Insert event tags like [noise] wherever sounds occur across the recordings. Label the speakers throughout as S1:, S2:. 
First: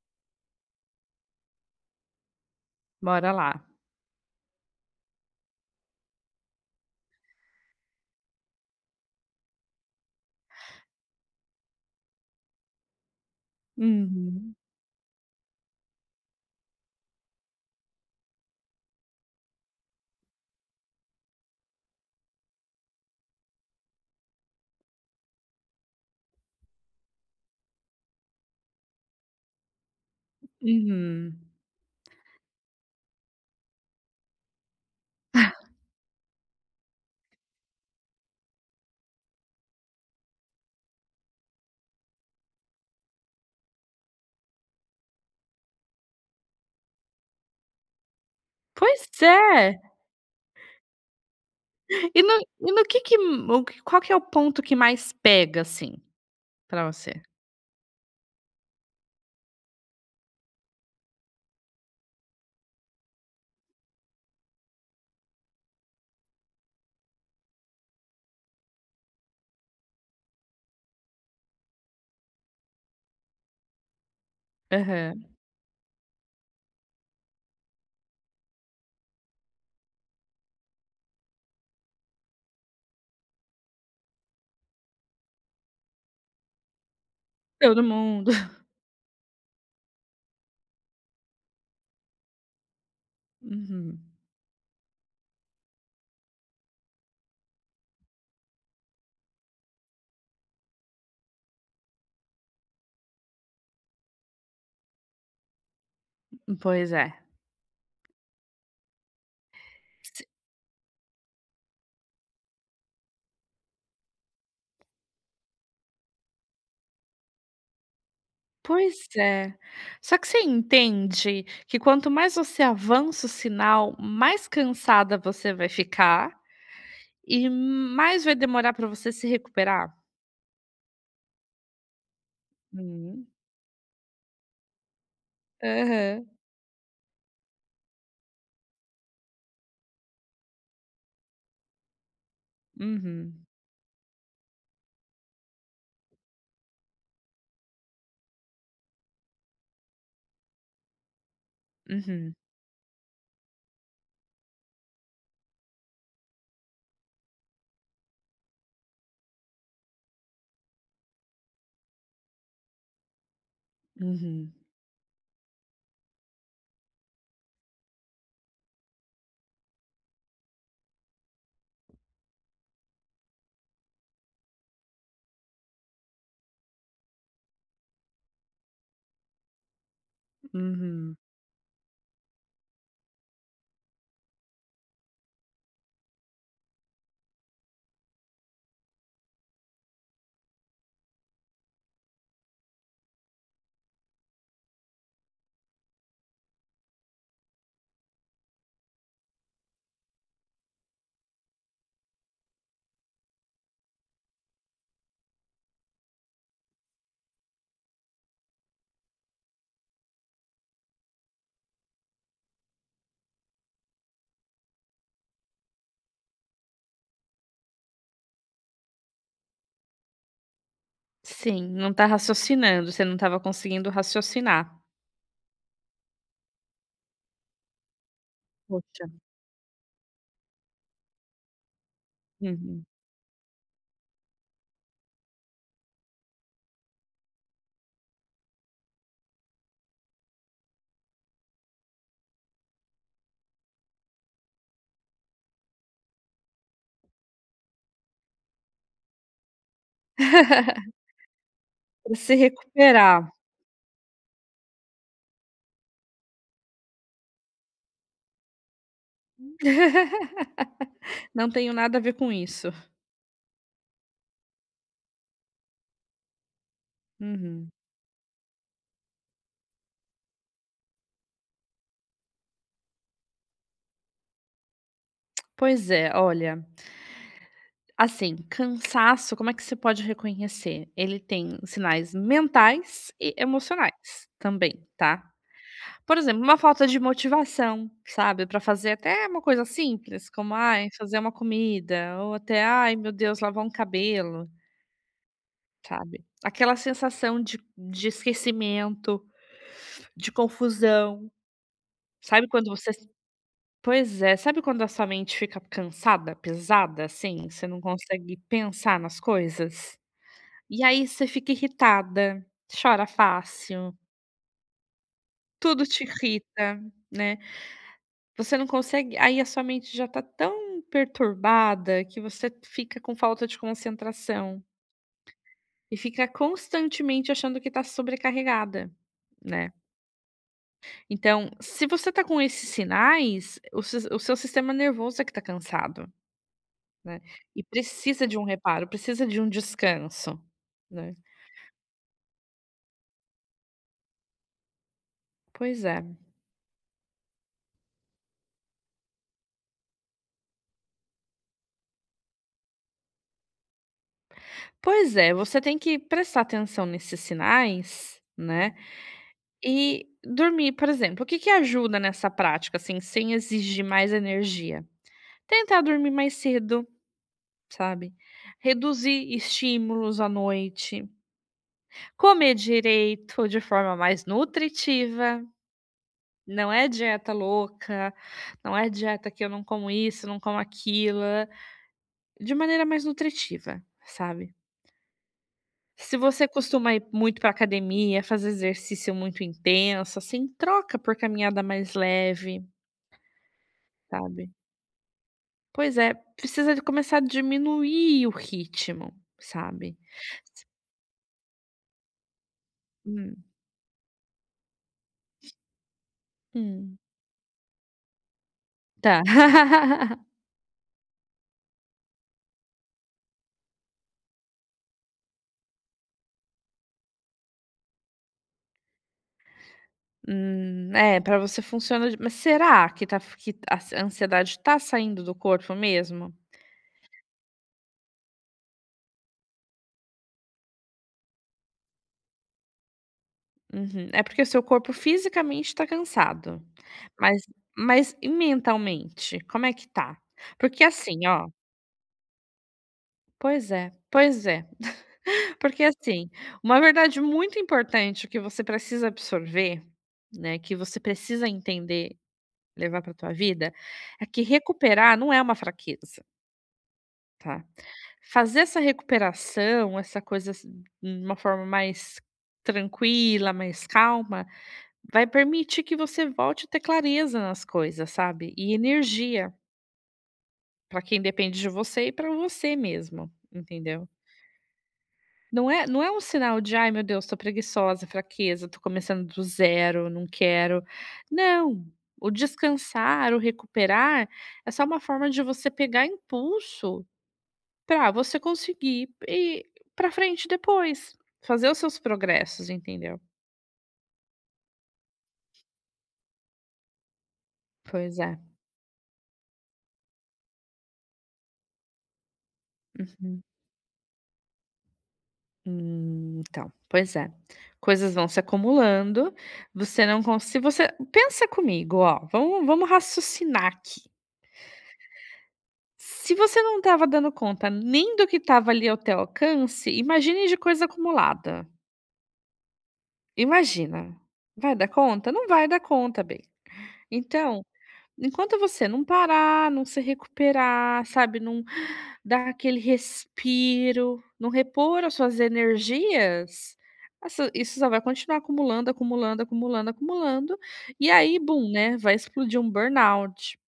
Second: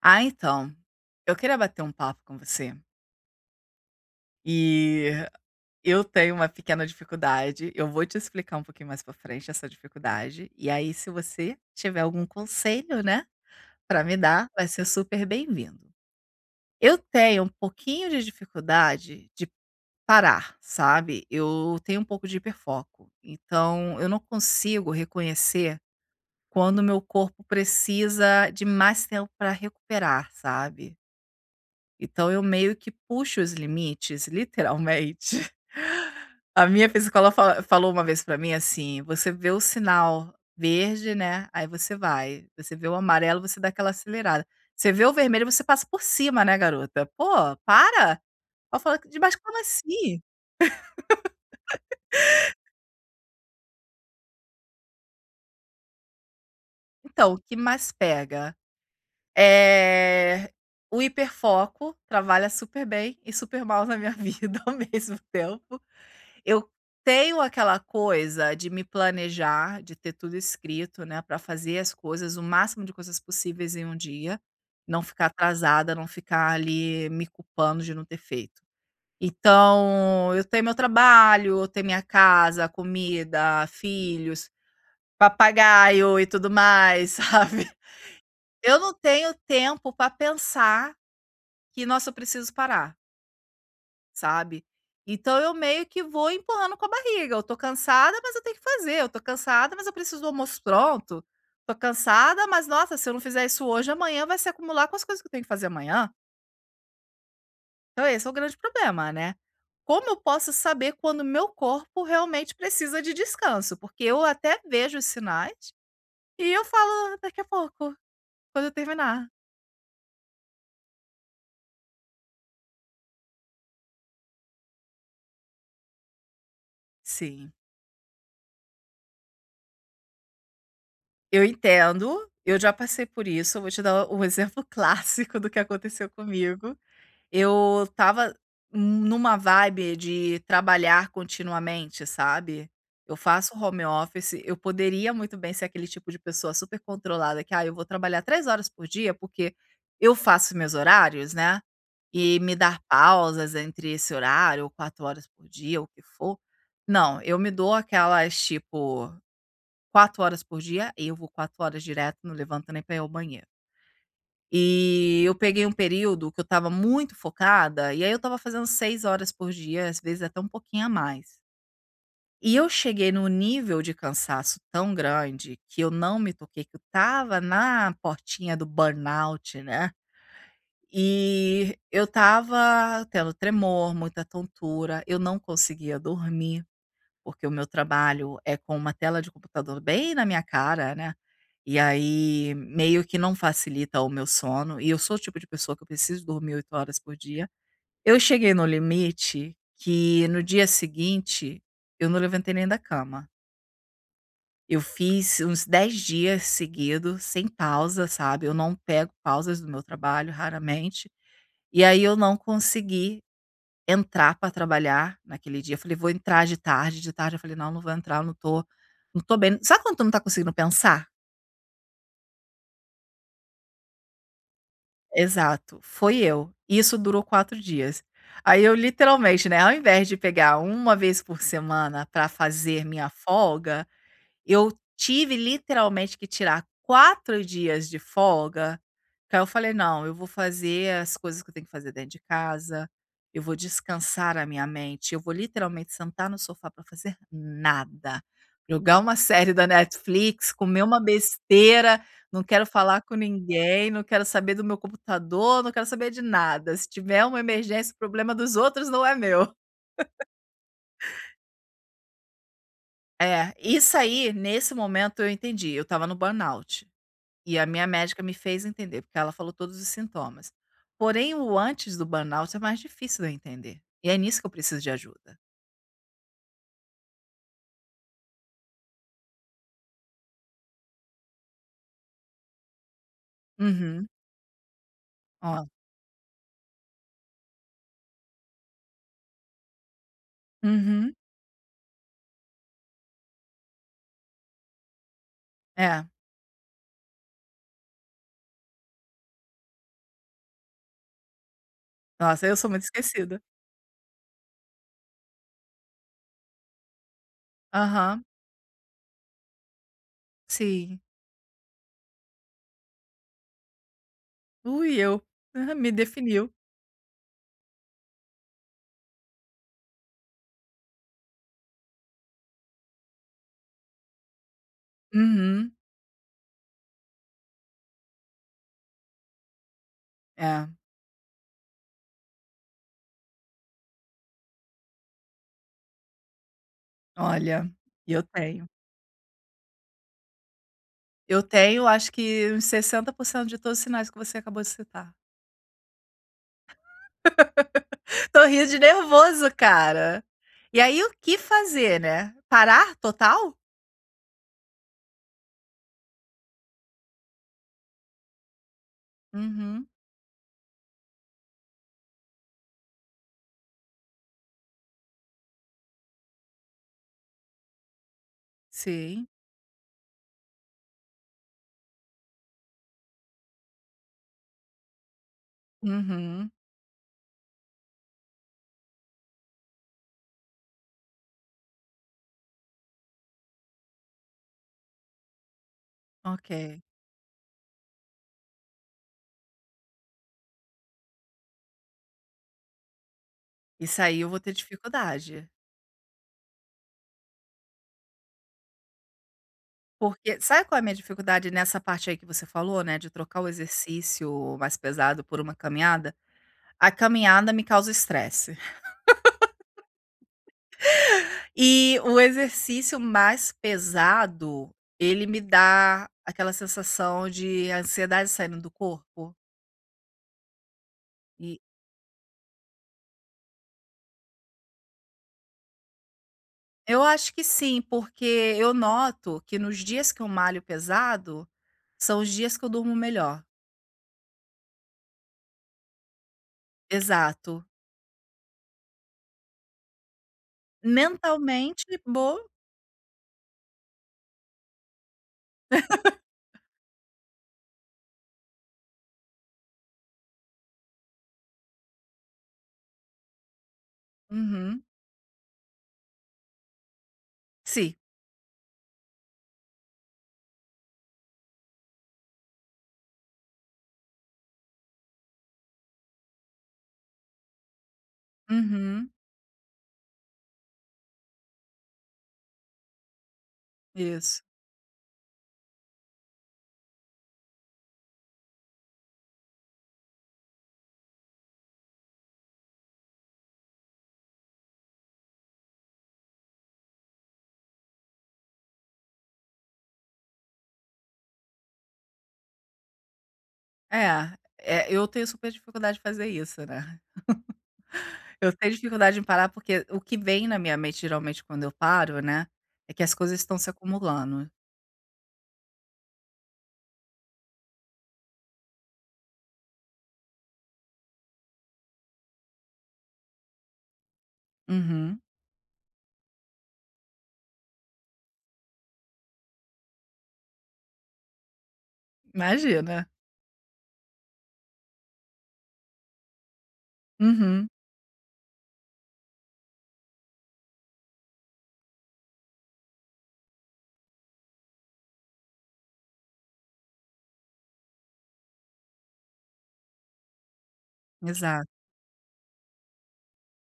S1: Ah, então, eu queria bater um papo com você.
S2: Bora lá.
S1: E eu tenho uma pequena dificuldade. Eu vou te explicar um pouquinho mais pra frente essa dificuldade. E aí, se você tiver algum conselho, né, pra me dar,
S2: Uhum,
S1: vai ser super bem-vindo. Eu tenho um pouquinho de dificuldade de parar, sabe? Eu tenho um pouco de hiperfoco. Então, eu não consigo reconhecer quando o meu corpo precisa de mais tempo para recuperar, sabe?
S2: uhum.
S1: Então eu meio que puxo os limites, literalmente. [laughs] A minha psicóloga fa falou uma vez pra mim assim: "Você vê o sinal verde, né, aí você vai. Você vê o amarelo, você dá aquela acelerada. Você vê o vermelho, você passa por cima, né, garota? Pô, para!" Eu falo:
S2: Pois
S1: "De mas como
S2: é.
S1: assim?"
S2: E no e no que o que qual que é o ponto que mais pega, assim, pra você?
S1: Então, o que mais pega? Eh, o hiperfoco trabalha super bem e super mal na minha [laughs] vida ao mesmo tempo. Eu tenho aquela coisa de me planejar, de ter tudo escrito, né, para fazer as coisas, o máximo de coisas possíveis em um dia, não
S2: Aham.
S1: ficar atrasada, não ficar ali me culpando de não ter feito. Então, eu tenho meu trabalho, eu tenho minha casa, comida, filhos, papagaio e tudo mais, [laughs] sabe.
S2: Todo mundo. [laughs]
S1: Eu não tenho tempo para pensar que: "Nossa, eu preciso parar".
S2: Uhum.
S1: Sabe. Então eu meio que vou empurrando com a barriga, eu tô cansada, mas eu tenho que fazer, eu tô cansada, mas eu preciso do almoço pronto, tô cansada, mas nossa, se eu não fizer isso hoje, amanhã vai se acumular com as coisas que eu tenho que fazer amanhã.
S2: Pois é.
S1: Então esse é o grande problema, né. Como eu
S2: Se
S1: posso saber quando meu corpo realmente precisa de descanso? Porque eu até vejo os sinais e eu falo: "Daqui a pouco, quando eu
S2: pois
S1: terminar".
S2: é. Só que você entende que quanto mais você avança o sinal, mais cansada você vai ficar e
S1: Sim,
S2: mais vai demorar pra você se recuperar?
S1: eu entendo, eu já passei por
S2: Uhum.
S1: isso, eu vou te dar um exemplo [laughs] clássico do que aconteceu
S2: Aham.
S1: comigo. Eu estava numa vibe de trabalhar continuamente, sabe. Eu
S2: Uhum.
S1: faço home office, eu poderia muito bem ser aquele tipo de pessoa super controlada que: "Ah, eu vou trabalhar 3 horas por dia, porque eu faço meus horários, né,
S2: Uhum.
S1: e me dar pausas entre esse horário ou 4 horas por dia, ou o que for". Não, eu me dou aquelas, tipo, 4 horas por dia e eu vou 4 horas direto, não levanto nem pra ir ao banheiro.
S2: Uhum.
S1: E eu peguei um período que eu estava muito focada, e aí eu estava fazendo 6 horas por dia, às vezes até um pouquinho a mais. E eu cheguei num nível de cansaço tão grande que eu não me toquei, que eu estava na portinha do burnout, né.
S2: Uhum.
S1: E eu estava tendo tremor, muita tontura, eu não conseguia dormir. Porque o meu trabalho é com uma tela de computador bem na minha cara, né, e aí meio que não facilita o meu sono, e eu sou o tipo de pessoa que eu preciso dormir 8 horas por dia. Eu cheguei no limite que no dia seguinte eu não levantei nem da cama. Eu fiz uns 10 dias seguidos sem pausa, sabe, eu não pego pausas do meu trabalho, raramente, e aí eu não consegui entrar para trabalhar naquele dia. Eu falei: "Vou entrar de tarde eu falei: "Não, não vou entrar, eu não tô bem". Sabe quando tu não tá conseguindo pensar?
S2: Sim, não tá raciocinando, você não estava conseguindo raciocinar.
S1: Exato, foi eu. E isso durou 4 dias. Aí eu
S2: Poxa.
S1: literalmente, né, ao invés de pegar uma vez por semana para fazer
S2: Uhum.
S1: minha folga, eu tive literalmente que tirar 4 dias de folga, que aí eu falei: "Não, eu vou fazer as coisas que eu tenho que fazer dentro de casa, eu vou descansar a minha mente, eu vou literalmente sentar no sofá para fazer nada, jogar uma [laughs] série da Netflix, comer uma besteira,
S2: Pra se
S1: não quero falar com
S2: recuperar.
S1: ninguém, não quero saber do meu computador, não quero saber de nada, se tiver uma emergência o problema dos outros não é meu".
S2: Não tenho nada a ver com isso.
S1: É, isso aí, nesse momento eu entendi, eu estava no burnout. E a
S2: Uhum.
S1: minha médica me fez entender, porque ela falou todos os sintomas. Porém, o antes do burnout é mais difícil de eu entender. E é nisso que eu preciso de ajuda.
S2: Pois é, olha, assim, cansaço, como é que você pode reconhecer? Ele tem sinais mentais e
S1: Uhum.
S2: emocionais também, tá.
S1: Ó.
S2: Por exemplo, uma falta de motivação, sabe, pra fazer até uma coisa simples, como, ai,
S1: Uhum.
S2: fazer uma comida ou até, ai, meu Deus, lavar um cabelo.
S1: É.
S2: Sabe, aquela sensação de esquecimento, de confusão,
S1: Nossa,
S2: sabe
S1: eu sou
S2: quando
S1: muito
S2: você
S1: esquecida.
S2: pois é, sabe quando a sua mente fica cansada, pesada, assim, você não
S1: Aham.
S2: consegue pensar nas coisas? E
S1: Sim.
S2: aí você fica irritada, chora fácil,
S1: Ui, eu. Ah,
S2: tudo
S1: me
S2: te
S1: definiu.
S2: irrita, né, você não consegue aí a sua mente já tá tão perturbada que você fica com falta de concentração
S1: Uhum.
S2: e fica constantemente achando que tá sobrecarregada, né.
S1: É.
S2: Então, se você tá com esses sinais, o seu sistema nervoso é que tá cansado, né, e
S1: Olha, eu
S2: precisa de um
S1: tenho.
S2: reparo, precisa de um descanso, né.
S1: Eu tenho, acho que uns 60% de todos os sinais que você acabou de citar.
S2: Pois é.
S1: [laughs] Tô rindo de nervoso, cara. E aí, o que fazer, né? Parar total?
S2: Pois é, você tem que prestar atenção nesses sinais, né,
S1: Uhum.
S2: e dormir, por exemplo, o que que ajuda nessa prática, assim, sem exigir mais energia? Tentar dormir mais cedo, sabe,
S1: Sim.
S2: reduzir estímulos à noite, comer direito, de forma mais nutritiva.
S1: Uhum,
S2: Não é dieta louca, não é dieta que eu não como isso, não como aquilo, de maneira mais nutritiva, sabe. Se você
S1: ok.
S2: costuma ir muito pra academia, fazer exercício muito intenso, assim, troca por caminhada mais leve,
S1: Isso aí eu vou
S2: sabe.
S1: ter dificuldade.
S2: Pois é, precisa de começar a diminuir o ritmo, sabe.
S1: Porque sabe qual é a minha dificuldade nessa parte aí que você falou, né, de trocar
S2: Hum,
S1: o exercício mais pesado por uma caminhada? A
S2: hum,
S1: caminhada me causa estresse. [laughs]
S2: tá. [laughs]
S1: E o exercício mais pesado, ele me dá aquela sensação de ansiedade saindo do corpo?
S2: É, pra
S1: E
S2: você funciona de mas será que a ansiedade tá saindo do corpo mesmo?
S1: eu acho que sim, porque eu noto que nos dias que eu malho pesado, são os dias que eu durmo melhor.
S2: Uhum. É porque o seu corpo fisicamente tá cansado, mas
S1: Exato.
S2: e mentalmente, como é que tá? Porque assim,
S1: Mentalmente, boa.
S2: pois é. [laughs] Porque assim, uma verdade muito importante que você precisa absorver, né, que você precisa entender, levar para tua vida, é que
S1: Uhum.
S2: recuperar não é uma fraqueza, tá.
S1: Sim.
S2: Fazer essa recuperação, essa coisa, assim, de uma forma mais tranquila, mais calma, vai permitir que você volte a ter clareza nas coisas, sabe, e
S1: Uhum.
S2: energia para quem depende de você e para você mesmo, entendeu.
S1: Isso.
S2: Não é um sinal de: "Ai, meu Deus, tô preguiçosa, fraqueza, tô começando do zero, não quero". Não, o descansar, o recuperar é só uma forma de você pegar impulso para você conseguir ir para frente depois, fazer os seus progressos, entendeu.
S1: É, eu tenho super dificuldade de fazer isso, né.
S2: Pois é.
S1: Eu tenho dificuldade em parar, porque o que vem na minha mente, geralmente, quando eu paro, né, é que as coisas
S2: Uhum.
S1: estão se acumulando.
S2: Então, pois é. Coisas vão se acumulando, você não consegue. Se você pensa comigo, ó, vamos raciocinar aqui.
S1: Uhum.
S2: Se você não estava dando conta nem do que estava ali ao teu alcance, imagine de coisa acumulada.
S1: Imagina.
S2: Imagina. Vai dar conta? Não vai dar conta, bem. Então
S1: Uhum.
S2: Enquanto você não parar, não se recuperar, sabe, não dar aquele respiro, não repor as suas energias, essa isso só vai continuar acumulando, acumulando, acumulando, acumulando, e aí
S1: Exato.
S2: bum, né, vai explodir um burnout,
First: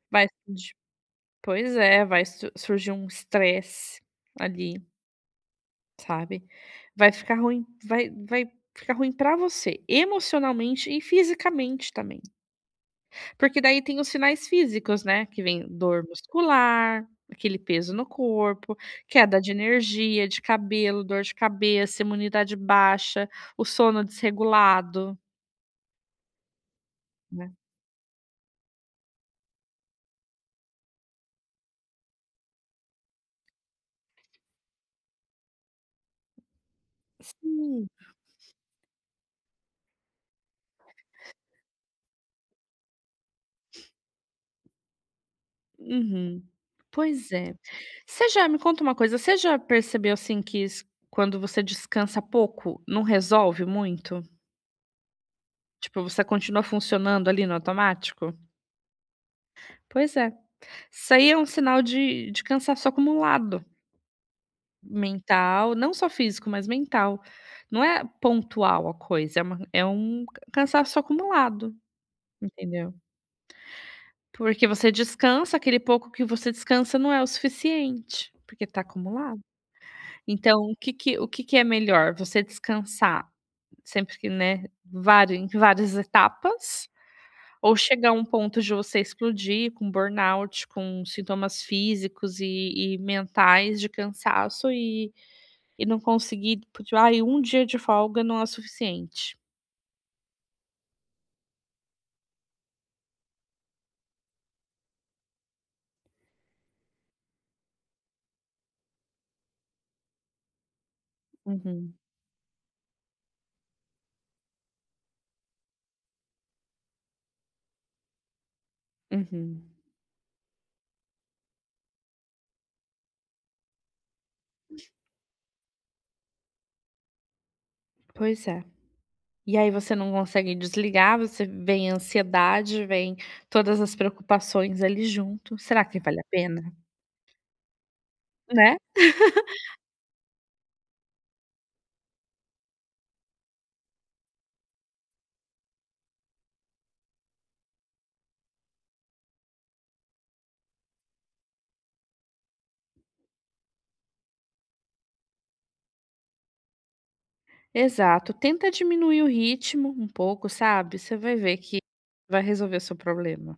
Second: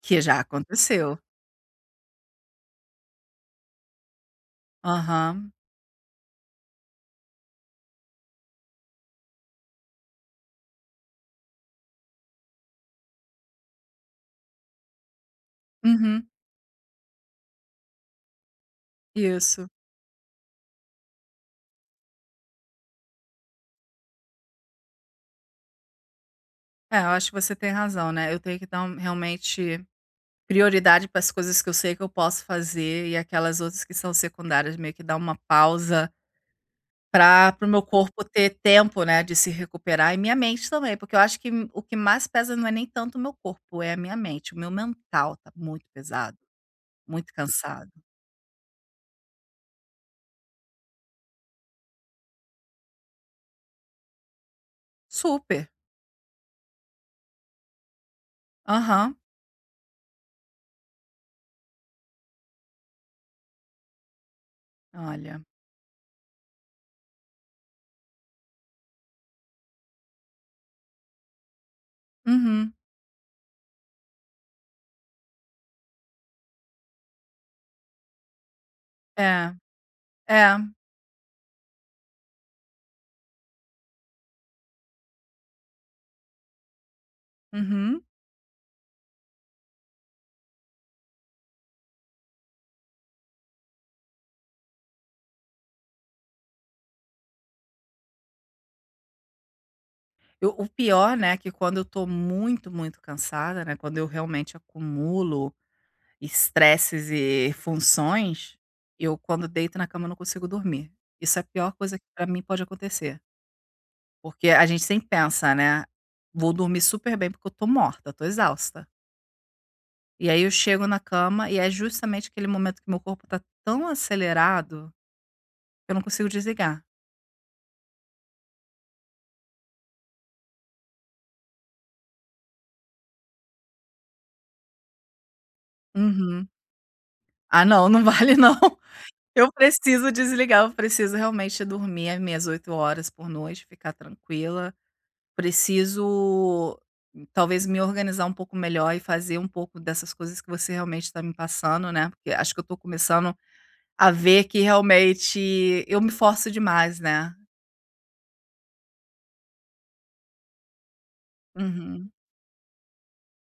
S1: Que
S2: vai
S1: já
S2: explodir
S1: aconteceu.
S2: pois é, vai su surgir um estresse ali,
S1: Aham.
S2: sabe. Vai ficar ruim, vai ficar ruim pra você, emocionalmente e fisicamente também. Porque daí tem os sinais físicos, né, que vem dor
S1: Uhum.
S2: muscular, aquele peso no corpo, queda de
S1: Isso.
S2: energia, de cabelo, dor de cabeça, imunidade baixa, o sono desregulado,
S1: É, eu acho que
S2: né.
S1: você tem razão, né, eu tenho que dar um realmente prioridade para as coisas que eu sei que eu posso fazer e aquelas outras que são secundárias, meio que dar uma pausa Pra para o meu
S2: Sim.
S1: corpo ter tempo, né, de se recuperar e minha mente também, porque eu acho que o que mais pesa não é nem tanto o meu corpo, é a minha mente, o meu mental tá muito pesado,
S2: Uhum. Pois
S1: muito
S2: é.
S1: cansado.
S2: Você já me conta uma coisa, você já percebeu, assim, que s quando você descansa pouco, não resolve muito?
S1: Super.
S2: Tipo, você continua funcionando ali no automático?
S1: Aham.
S2: Pois é. Isso aí é um sinal de cansaço acumulado.
S1: Olha.
S2: Mental, não só físico, mas mental. Não é pontual a coisa, é uma é um cansaço acumulado,
S1: Uhum.
S2: entendeu. Porque você descansa, aquele pouco que você descansa não é o suficiente, porque tá acumulado.
S1: É, é.
S2: Então o que que é melhor, você descansar sempre que, né, vari em várias etapas, ou
S1: Uhum.
S2: chegar a um ponto de você explodir com burnout, com sintomas físicos e mentais de cansaço e não conseguir, tipo, ai, um dia de folga não é suficiente.
S1: Eu o pior, né, que quando eu tô muito, muito cansada, né, quando eu realmente acumulo estresses e funções, eu quando deito na cama não consigo dormir. Isso é a pior
S2: Uhum,
S1: coisa que pra mim pode acontecer. Porque a gente sempre pensa, né: "Vou dormir super bem, porque eu tô morta, tô exausta".
S2: uhum.
S1: E aí eu chego na cama e é justamente aquele momento que meu corpo tá tão acelerado, que eu não consigo desligar.
S2: Pois é. E aí você não consegue desligar, você vem a ansiedade, vem todas as preocupações ali junto. Será que vale a
S1: Uhum.
S2: pena?
S1: Ah não, não vale não.
S2: Né?
S1: [laughs] Eu preciso desligar, eu preciso realmente dormir as minhas 8 horas por noite, ficar tranquila. Preciso talvez me organizar um pouco melhor e fazer um pouco dessas coisas que você realmente está me passando, né, porque acho que eu tô começando a ver que realmente eu me forço demais, né.
S2: Exato. Tenta diminuir o ritmo um pouco, sabe? Você vai ver que
S1: Uhum.
S2: vai resolver o seu problema.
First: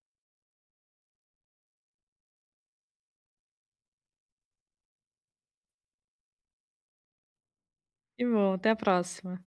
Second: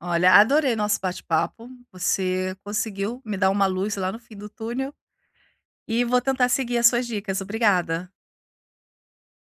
S1: Olha, adorei nosso bate-papo, você conseguiu me dar uma luz lá no fim do túnel, e vou tentar seguir as suas dicas. Obrigada.
S2: E bom, até a próxima.